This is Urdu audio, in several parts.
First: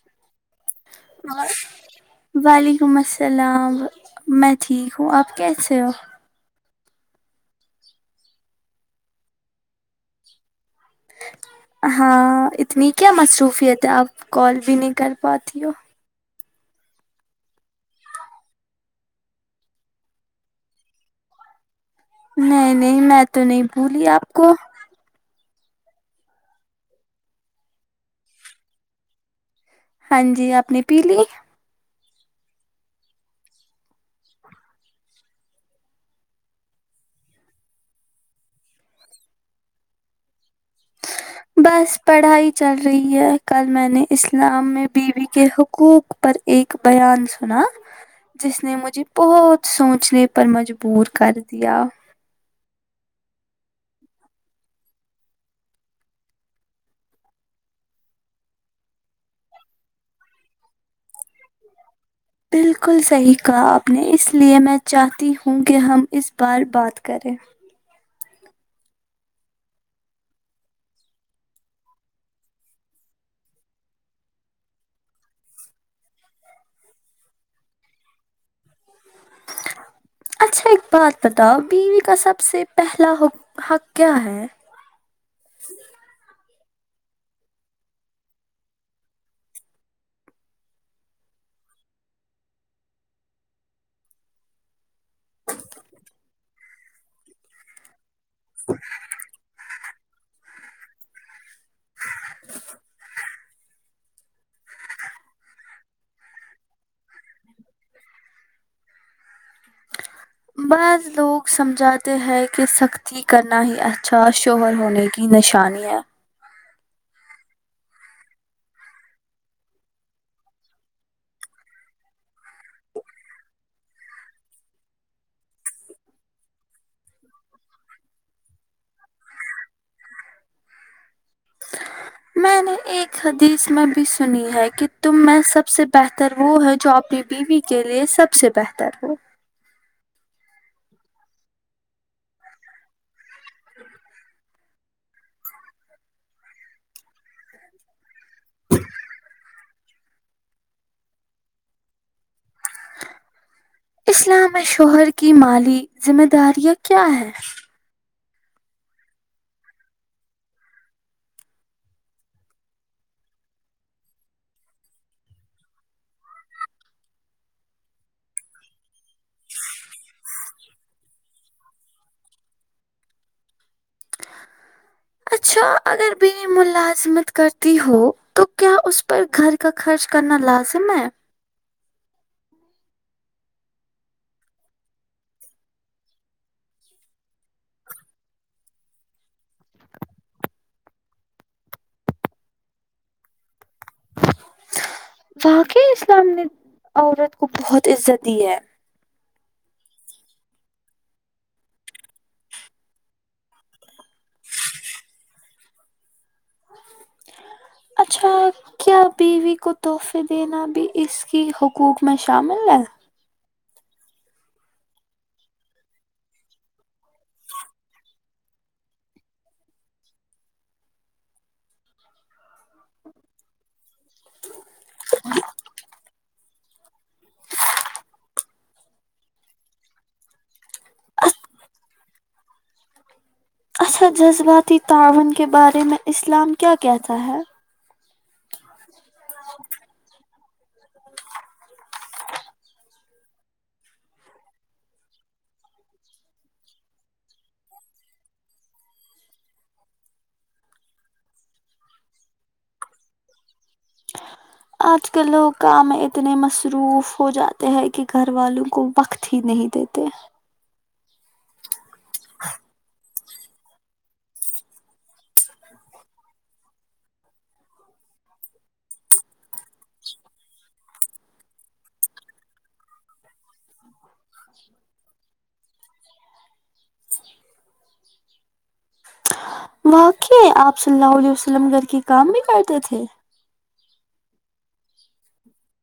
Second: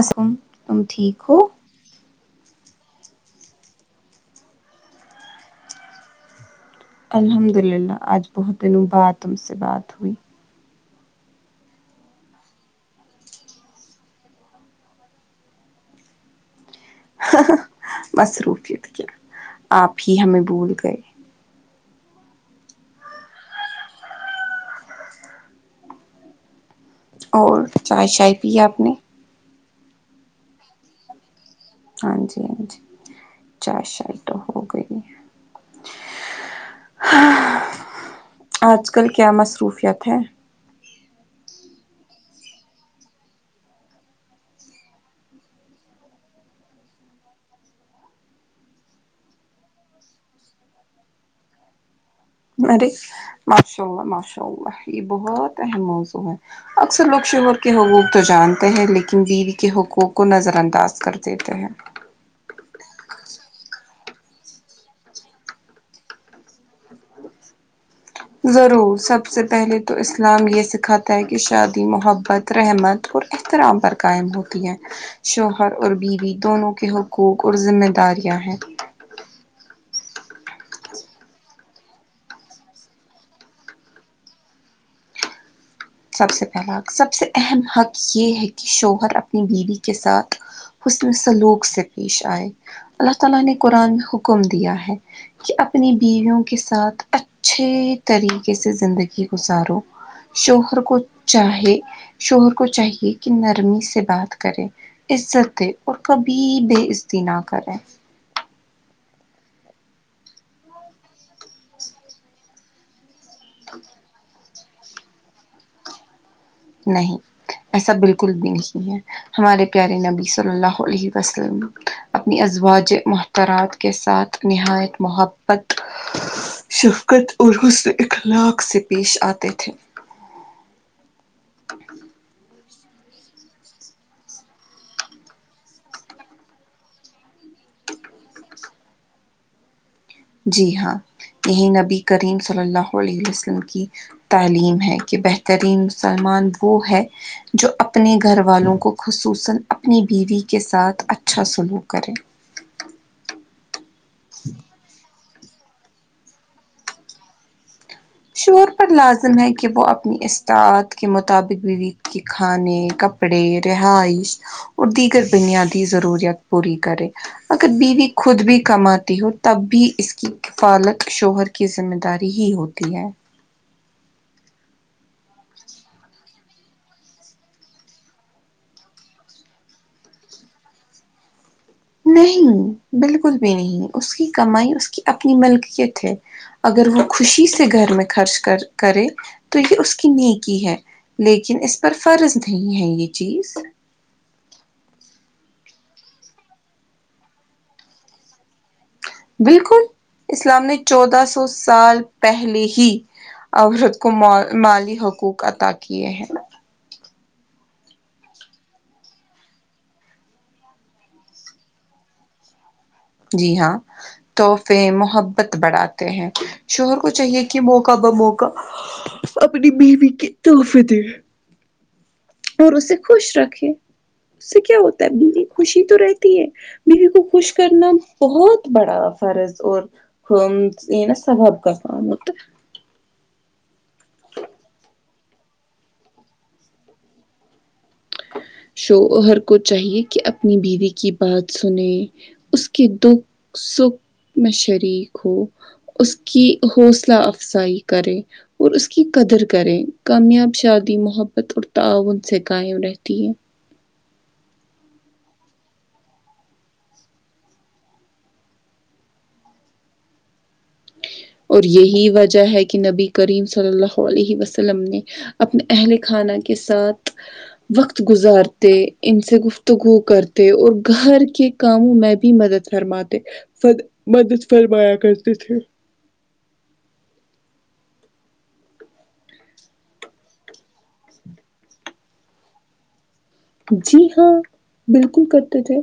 اسلام علیکم تم ٹھیک ہو وعلیکم السلام میں ٹھیک ہوں آپ کیسے ہو الحمد للہ آج بہت دنوں بعد تم سے بات ہوئی ہاں اتنی کیا مصروفیت ہے آپ کال بھی نہیں کر پاتی ہو ہاں ہاں مصروفیت کیا آپ ہی ہمیں بھول گئے نہیں نہیں میں تو نہیں بھولی آپ کو اور چائے شائے پیی اپنے ہاں جی آپنے پی لی ہاں جی ہاں جی چائے شائے تو ہو گئی آج کل کیا مصروفیت ہے آپکی بس پڑھائی چل رہی ہے کل میں نے اسلام میں بیوی کے حقوق پر ایک بیان سنا جس نے مجھے بہت سوچنے پر مجبور کر دیا ارے ماشاء اللہ ماشاء اللہ یہ بہت اہم موضوع ہے اکثر لوگ شوہر کے حقوق تو جانتے ہیں لیکن بیوی کے حقوق کو نظر انداز کر دیتے ہیں بالکل صحیح کہا آپ نے اس لیے میں چاہتی ہوں کہ ہم اس بار بات کریں ضرور سب سے پہلے تو اسلام یہ سکھاتا ہے کہ شادی محبت رحمت اور احترام پر قائم ہوتی ہے شوہر اور بیوی دونوں کے حقوق اور ذمہ داریاں ہیں اچھا ایک بات بتاؤ بیوی کا سب سے پہلا حقوق حق کیا ہے سب سے پہلا سب سے اہم حق یہ ہے کہ شوہر اپنی بیوی کے ساتھ حسن سلوک سے پیش آئے اللہ تعالی نے قرآن میں حکم دیا ہے کہ اپنی بیویوں کے ساتھ اچھے طریقے سے زندگی گزارو شوہر کو چاہے شوہر کو چاہیے کہ نرمی سے بات کرے عزت دے اور کبھی بےعزتی نہ کریں بعض لوگ سمجھاتے ہیں کہ سختی کرنا ہی اچھا اور شوہر ہونے کی نشانی ہے نہیں ایسا بالکل بھی نہیں ہے ہمارے پیارے نبی صلی اللہ علیہ وسلم اپنی ازواجح محترم ترات کے ساتھ نہایت محبت شفقت اور حسن اخلاق سے پیش آتے تھے میں نے حدیث میں بھی سنی ہے کہ تم میں سب سے بہتر وہ ہے جو اپنی بیوی کے لیے سب سب سے بہتر ہو جی ہاں یہی نبی کریم صلی اللہ علیہ وسلم کی تعلیم ہے کہ بہترین مسلمان وہ ہے جو اپنے گھر والوں کو خصوصا اپنی بیوی کے ساتھ اچھا سلوک کرے اسلام میں شوہر کی مالی ذمہ داریاں کیا ہیں شور پر لازم ہے کہ وہ اپنی استاعد کے مطابق بیوی کے کھانے کپ ڑے رہائش اور دیگر بنیادی ضروریات پوری کرے اگر بیوی خود بھی کمات ہو تب بھی اس کی کفالت شوہر کی ذمہ داری ہی ہوتی ہے اچھا اگر بیوی ملازمت کرتی ہو تو کیا اس پر گھر کا خرچ کرنا لازم ہے نہیں بالکل بھی نہیں اس کی کمائی اس کی اپنی ملکیت ہے اگر وہ خوشی سے گھر میں خرچ کر کرے تو یہ اس کی نیکی ہے لیکن اس پر فرض نہیں ہے یہ چیز واقعی اسلام نے عورت کو بہت عزت دی ہے بالکل اسلام نے چودہ سو سال پہلے ہی عورت کو مالی حقوق عطا کیے ہیں اچھا کیا بیوی کو تحفے دینا بھی اس کے حقوق میں شامل ہے جی ہاں تحفے محبت بڑھاتے ہیں شوہر کو چاہیے کہ موقع بہ موقع اپنی بیوی کی توحفے دے اور اسے خوش رکھے اس سے کیا ہوتا ہے بیوی خوشی تو رہتی ہے بیوی کو خوش کرنا بہت بڑا فرض اور آ یہ ناں ثواب کا کام ہوتا ہے اچھا جذباتی تعاون کے بارے میں اسلام کیا کہتا ہے شوہر کو چاہیے کہ اپنی بیوی کی بات سنے اس کے دکھ سکھ میں شریک ہو اس کی حوصلہ افزائی کرے اور اس کی قدر کریں کامیاب شادی محبت اور تعاون سے قائم رہ تی ہے آج کل لوگ کام اتنے مصروف ہوجاتے ہیں کہ گھر والوں کو وقت ہی نہیں دیتے اور یہی وجہ ہے کہ نبی کریم صلی اللہ علیہ وسلم نے اپنے اہل خانہ کے ساتھ وقت گزارتے ان سے گفتگو کرتے اور گھر کے کاموں میں بھی مدد فرماتے مدد فرمایا کرتے تھے واقعی آپ صلی اللہ علیہ وسلم گھر کے کام بھی کرتے تھے جی ہاں بالکل کرتے تھے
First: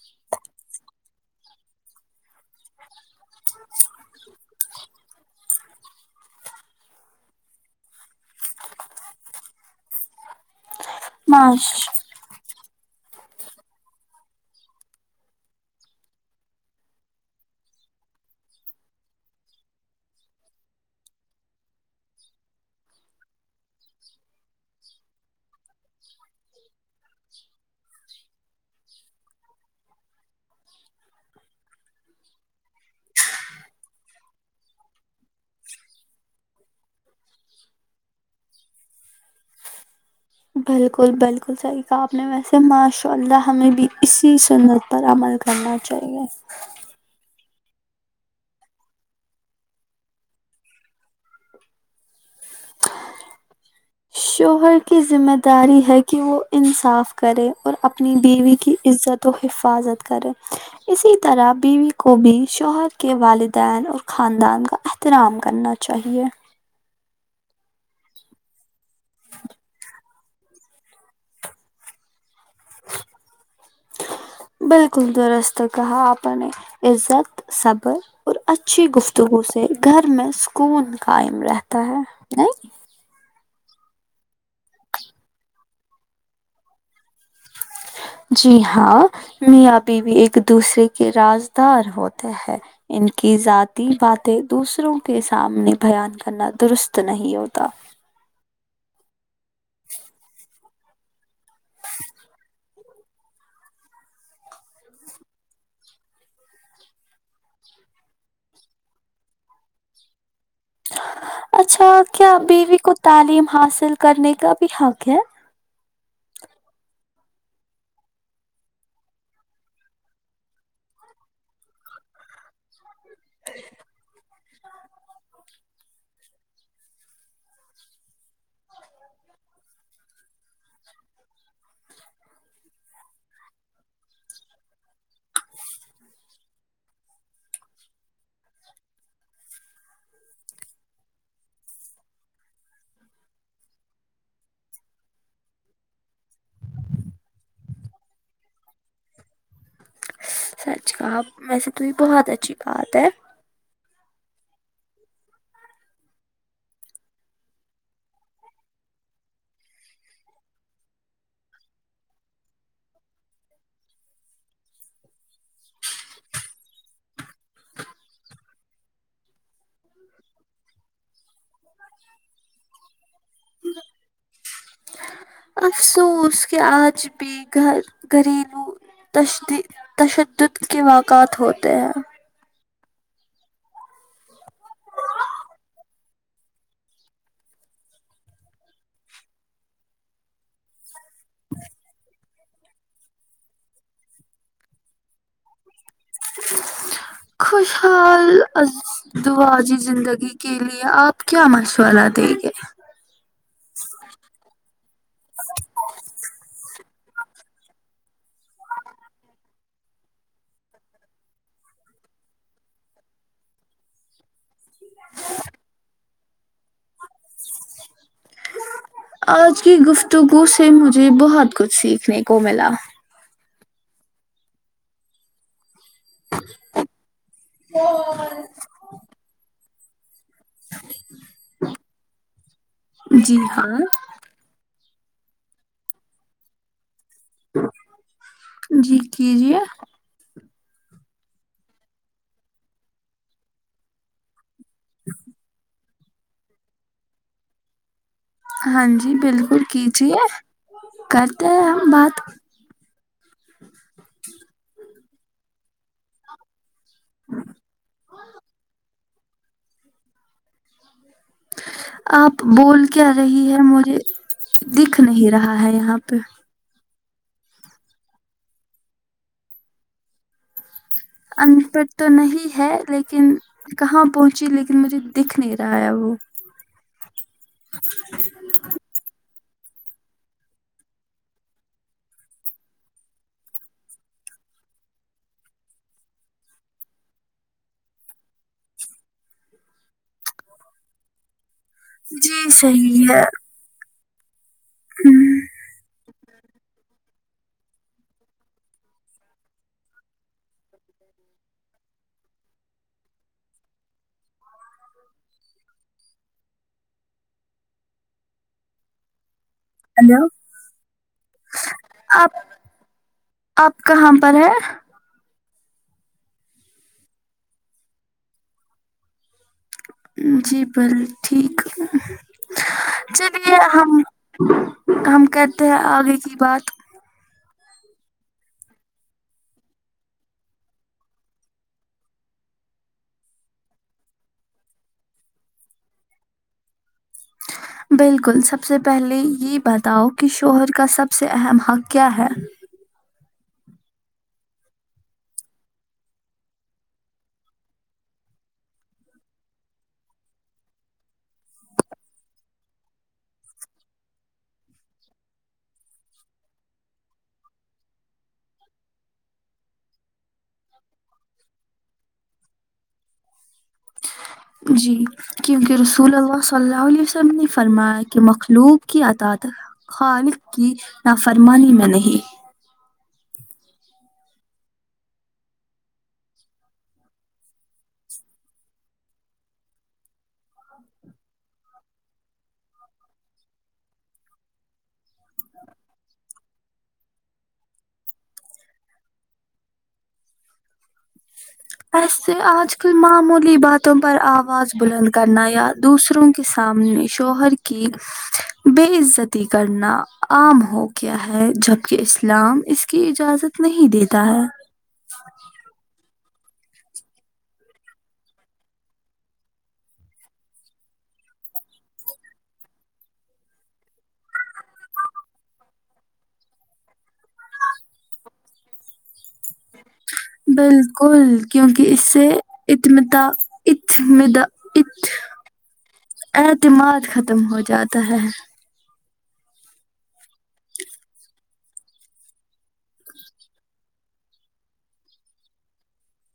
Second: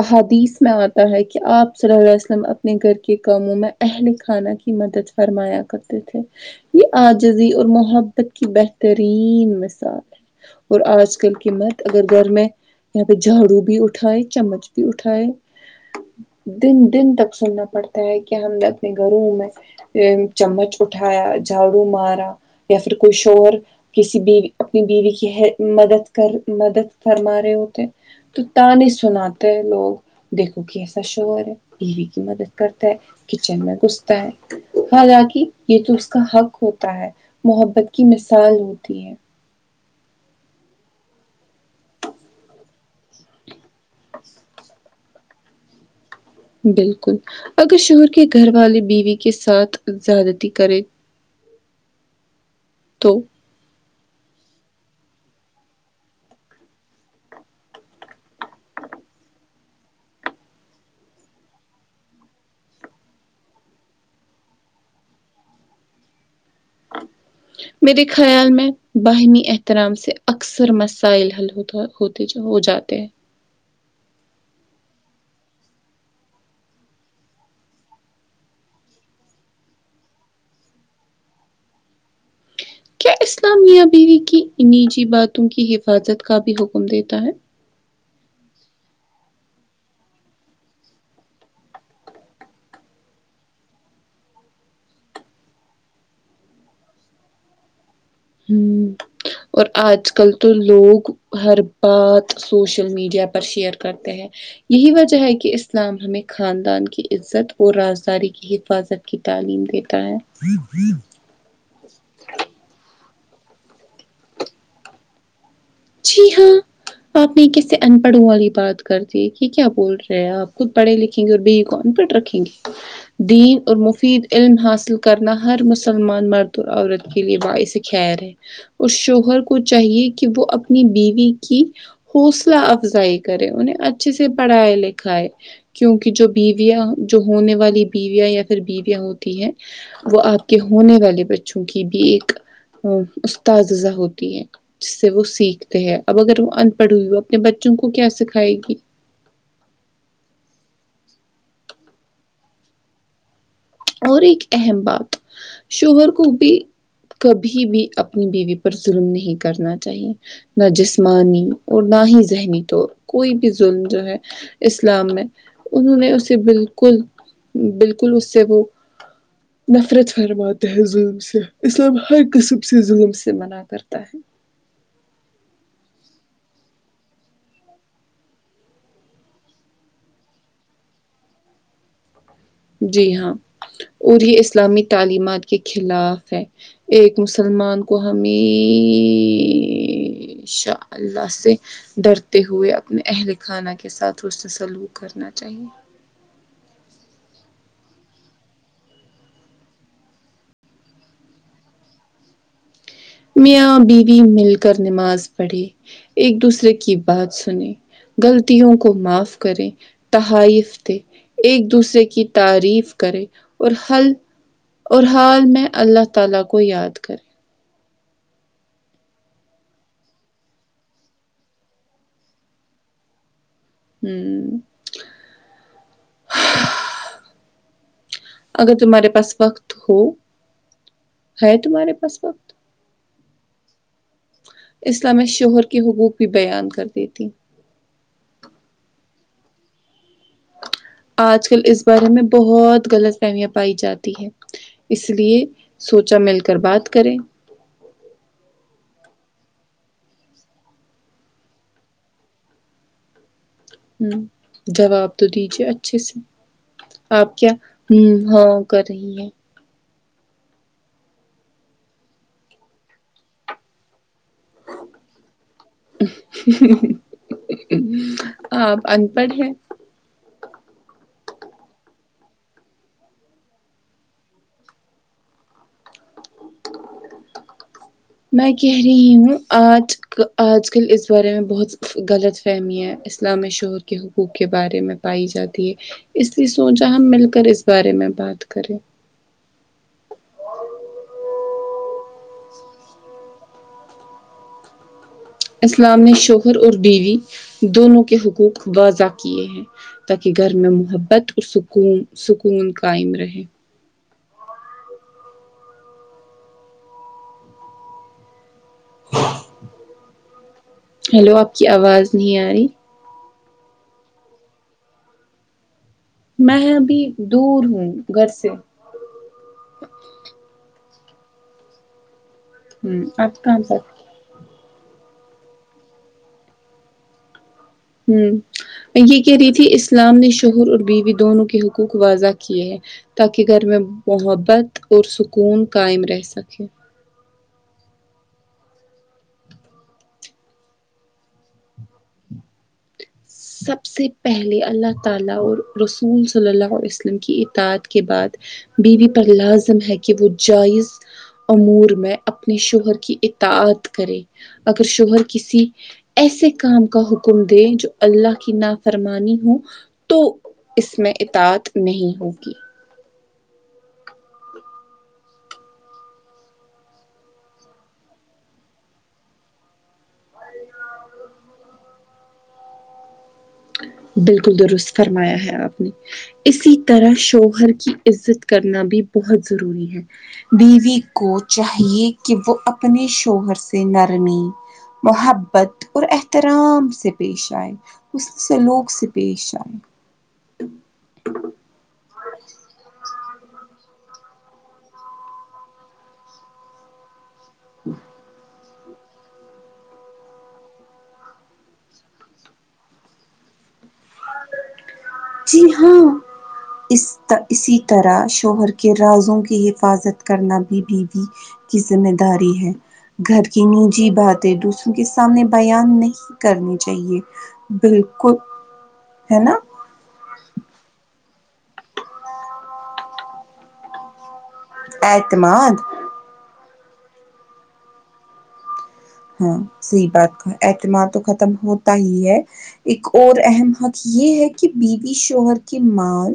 احادیث میں آتا ہے کہ آپ صلی اللہ علیہ وسلم اپنے گھر کے کاموں میں اہل خانہ کی مدد فرمایا کرتے تھے یہ عاجزی اور محبت کی بہترین مثال ہے اور آج کل کے معاش مرد اگر گھر میں یہاں پہ جھاڑو بھی اٹھائے چمچ بھی اٹھائے دن دن تک سننا پڑتا ہے کہ ہم نے اپنے گھروں میں اے چمچ اٹھایا جھاڑو مارا یا پھر کوئی شور کسی بیوی اپنی بیوی کی ہے مدد کر مدد فرما رہے ہوتے تو تانے سناتے ہیں لوگ دیکھو کیسا شوہر ہے بیوی کی مدد کرتا ہے کچن میں گھستا ہے حالانکہ یہ تو اس کا حق ہوتا ہے محبت کی مثال ہوتی ہے بالکل بالکل صحیح کہا آپ نے ویسے ماشاء اللہ ہمیں بھی اسی سنت پر عمل کرنا چاہیے بالکل اگر شوہر کے گھر والے بیوی کے ساتھ زیادتی کرے تو شوہر کی ذمہ داری ہے کہ وہ انصاف کرے اور اپنی بیوی کی عزت تو حفاظت کرے اسی طرح بیوی کو بھی شوہر کے والدین اور خاندان کا اح ترام کرنا چاہیے [inaudible] میرے خیال میں باہمی احترام سے اکثر مسائل حل ہوتا ہے ہوتے جو ہوجاتے ہیں بالکل درست کہا آپ نے عزت صبر اور اچھی گفتگو سے گھر میں سکون قائم رہتا ہے نئی کیا اسلام میاں بیوی کی نجی باتوں کی حفاظت کا بھی حکم دیتا ہے جی ہاں میاں بیوی ایک دوسرے کے رازدار ہوتے ہیں ان کی ذاتی باتیں دوسروں کے سامنے بیان کرنا درست نہیں ہوتا ہوں اور آج کل تو لوگ ہر بات سوشل میڈیا پر شیئر کرتے ہیں یہی وجہ ہے کہ اسلام ہمیں خاندان کی عزت اور رازداری کی حفاظت کی تعلیم دیتا ہے اچھا کیا بیوی کو تعلیم حاصل کرنے کا بھی حق ہے جی ہاں آپ نے کیسے ان پڑھوں والی بات کر دی کہ کیا بول رہے ہیں آپ خود پڑھے لکھے ہیں اور بیوی کو ان پڑھ رکھیں گے دین اور مفید علم حاصل کرنا ہر مسلمان مرد اور عورت کے لیے باعث خیر ہے اس شوہر کو چاہیے کہ وہ اپ نی بیوی کی حوصلہ افزائی کرے انہیں اچھے سے پڑھائے لکھائے کیونکہ جو بیویا جو ہونے والی بیویا یا پھر بیویا ہوتی ہے وہ آپ کے ہونے والے بچوں کی بھی ایک استاذذہ ہوتی ہے جس سے وہ سیکھ تے ہےاب اگر وہ ان پڑھ ہوئی وہ اپنے بچوں کو کیا سکھائے گی سچ کہا ویسے تو یہ بہت اچھی بات ہے اور ایک اہم بات شوہر کو بھی کبھی بھی اپنی بیوی پر ظلم نہیں کرنا چاہیے نہ جسمانی اور نہ ہی ذہنی طور کوئی بھی ظلم جو ہے اسلام میں انہوں نے اسے بالکل بالکل اس سے وہ نفرت فرماتے ہیں ظلم سے اسلام ہر قسم سے ظلم سے منع کرتا ہے افسوس کہ آج بھی گھر گھریلو تش تشدد کے واقعات ہوتے ہیں جی ہاں اور یہ اسلامی تعلیمات کے خلاف ہے ایک مسلمان کو ہمیییشہ اللہ سے ڈرتے ہوئے اپنے اہل خانہ کے ساتھ حسن سلوک کرنا چاہیے خوشحال دعاجی زندگی کے لیے آپ کیا مشورہ دیں گے میاں بیوی مل کر نماز پڑھی ایک دوسرے کی بات سنی غلطیوں کو معاف کریں تحائف دے ایک دوسرے کی تعریف کرے اور حل اور حال میں اللہ تعالی کو یاد کرے آج کی گفتگو سے مجھے بہت کچھ سیکھنے کو ملا ہوں اگر تمہارے پاس وقت ہو ہے تمہارے پاس وقت جی ہاں اسلام میں شوہر کے حقوق بھی بیان کردیتی ہو جی کیجیے آج کل اس بارے میں بہت غلط فہمیاں پائی جاتی ہے اس لیے سوچا مل کر بات کریں ہاں جی بالکل کیجیے کرتے ہیں ہم بات جواب تو دیجیے اچھے سے آپ کیا ہاں کر رہی ہے آپ بول کے رہی ہے مجھے دیکھ نہیں رہا ہے یہاں پہ آپ ان پڑھ ہیں ان پڑھ تو نہیں ہے لیکن کہاں پہنچی لیکن مجھے دیکھ نہیں رہا ہے وہ میں کہہ رہی ہوں آج آج کل اس بارے میں بہت غلط فہمیاں اسلام شہور کے حقوق کے بارے میں پائی جاتی ہے اسلیے سوچا ہم مل کر اس بارے میں بات کریں جی صحیح ہے امم اسلام نے شوہر اور بیوی دونوں کے حقوق واضح کیے ہیں تاکہ گھر میں محبت اور سکون سکون قائم رہے ہیلو ہیلو آپ کی آواز آپ نہیں آ رہی آپ کہاں پر ہے میں ابھی دور ہوں گھر سے جی بل ٹھیک ہوں آپ چلیے کہاں پر ہم ہم کہتے ہیں آگے کی بات ہم یہ کہہ رہی تھی اسلام نے شوہر اور بیوی دونوں کے حقوق واضح کیے ہیں تاکہ گھر میں محبت اور سکون قائم رہ سکے بالکل سب سے پہلے یہ بتاؤ کہ شوہر کا سب سے اہم حق کیا ہے سب سے پہلے اللہ تعالی اور رسول صلی اللہ عیہ وسلم کی اتاعت کے بعد بیوی پر لازم ہے کہ وہ جائز امور میں اپنے شوہر کی اطاعت کرے اگر شوہر کسی ایسے کام کا حکم دیں جو اللہ کی نافرمانی ہوں تو اس میں اطاعت نہیں ہوگی جی کیوکہ رسول اللہ صلی علی وسلم سلام فرمایا کہ مخلوک کی اطاعت خالق کی نافرمانی میں نہیں بالکل درست فرمایا ہے آپ نے اسی طرح شوہر کی عزت کرنا بھی بہت ضروری ہے بیوی کو چاہیے کہ وہ اپنے شوہر سے نرمی محبت اور احترام سے پیش ائے حسن سلوک سے پیش آئے آج سے آج کل معمول باتوں پر آواز بلند کرنا یا دوسروں کے سامنے شوہر کی بے عزتی کرنا عام ہو گیا ہے جب کہ اسلام اس کی اجازت نہیں دیتا ہے جی ہاں اس اسی طرح شوہر کے رازوں کی حفاظت کرنا بھی بیوی کی ذمہ داری ہے گھر کی نجی باتیں دوسروں کے سامنے بیان نہیں کرنی چاہیے بالکل ہے نا بالکل کیوکہ اس سے یتمیدہ یتمیدہ اعتماد اعتماد ختم ہو جاتا ہے ہم صحیح بات اعتماد تو ختم ہوتا ہی ہے ایک اور اہم حق یہ ہے کہ بیوی شوہر کی مال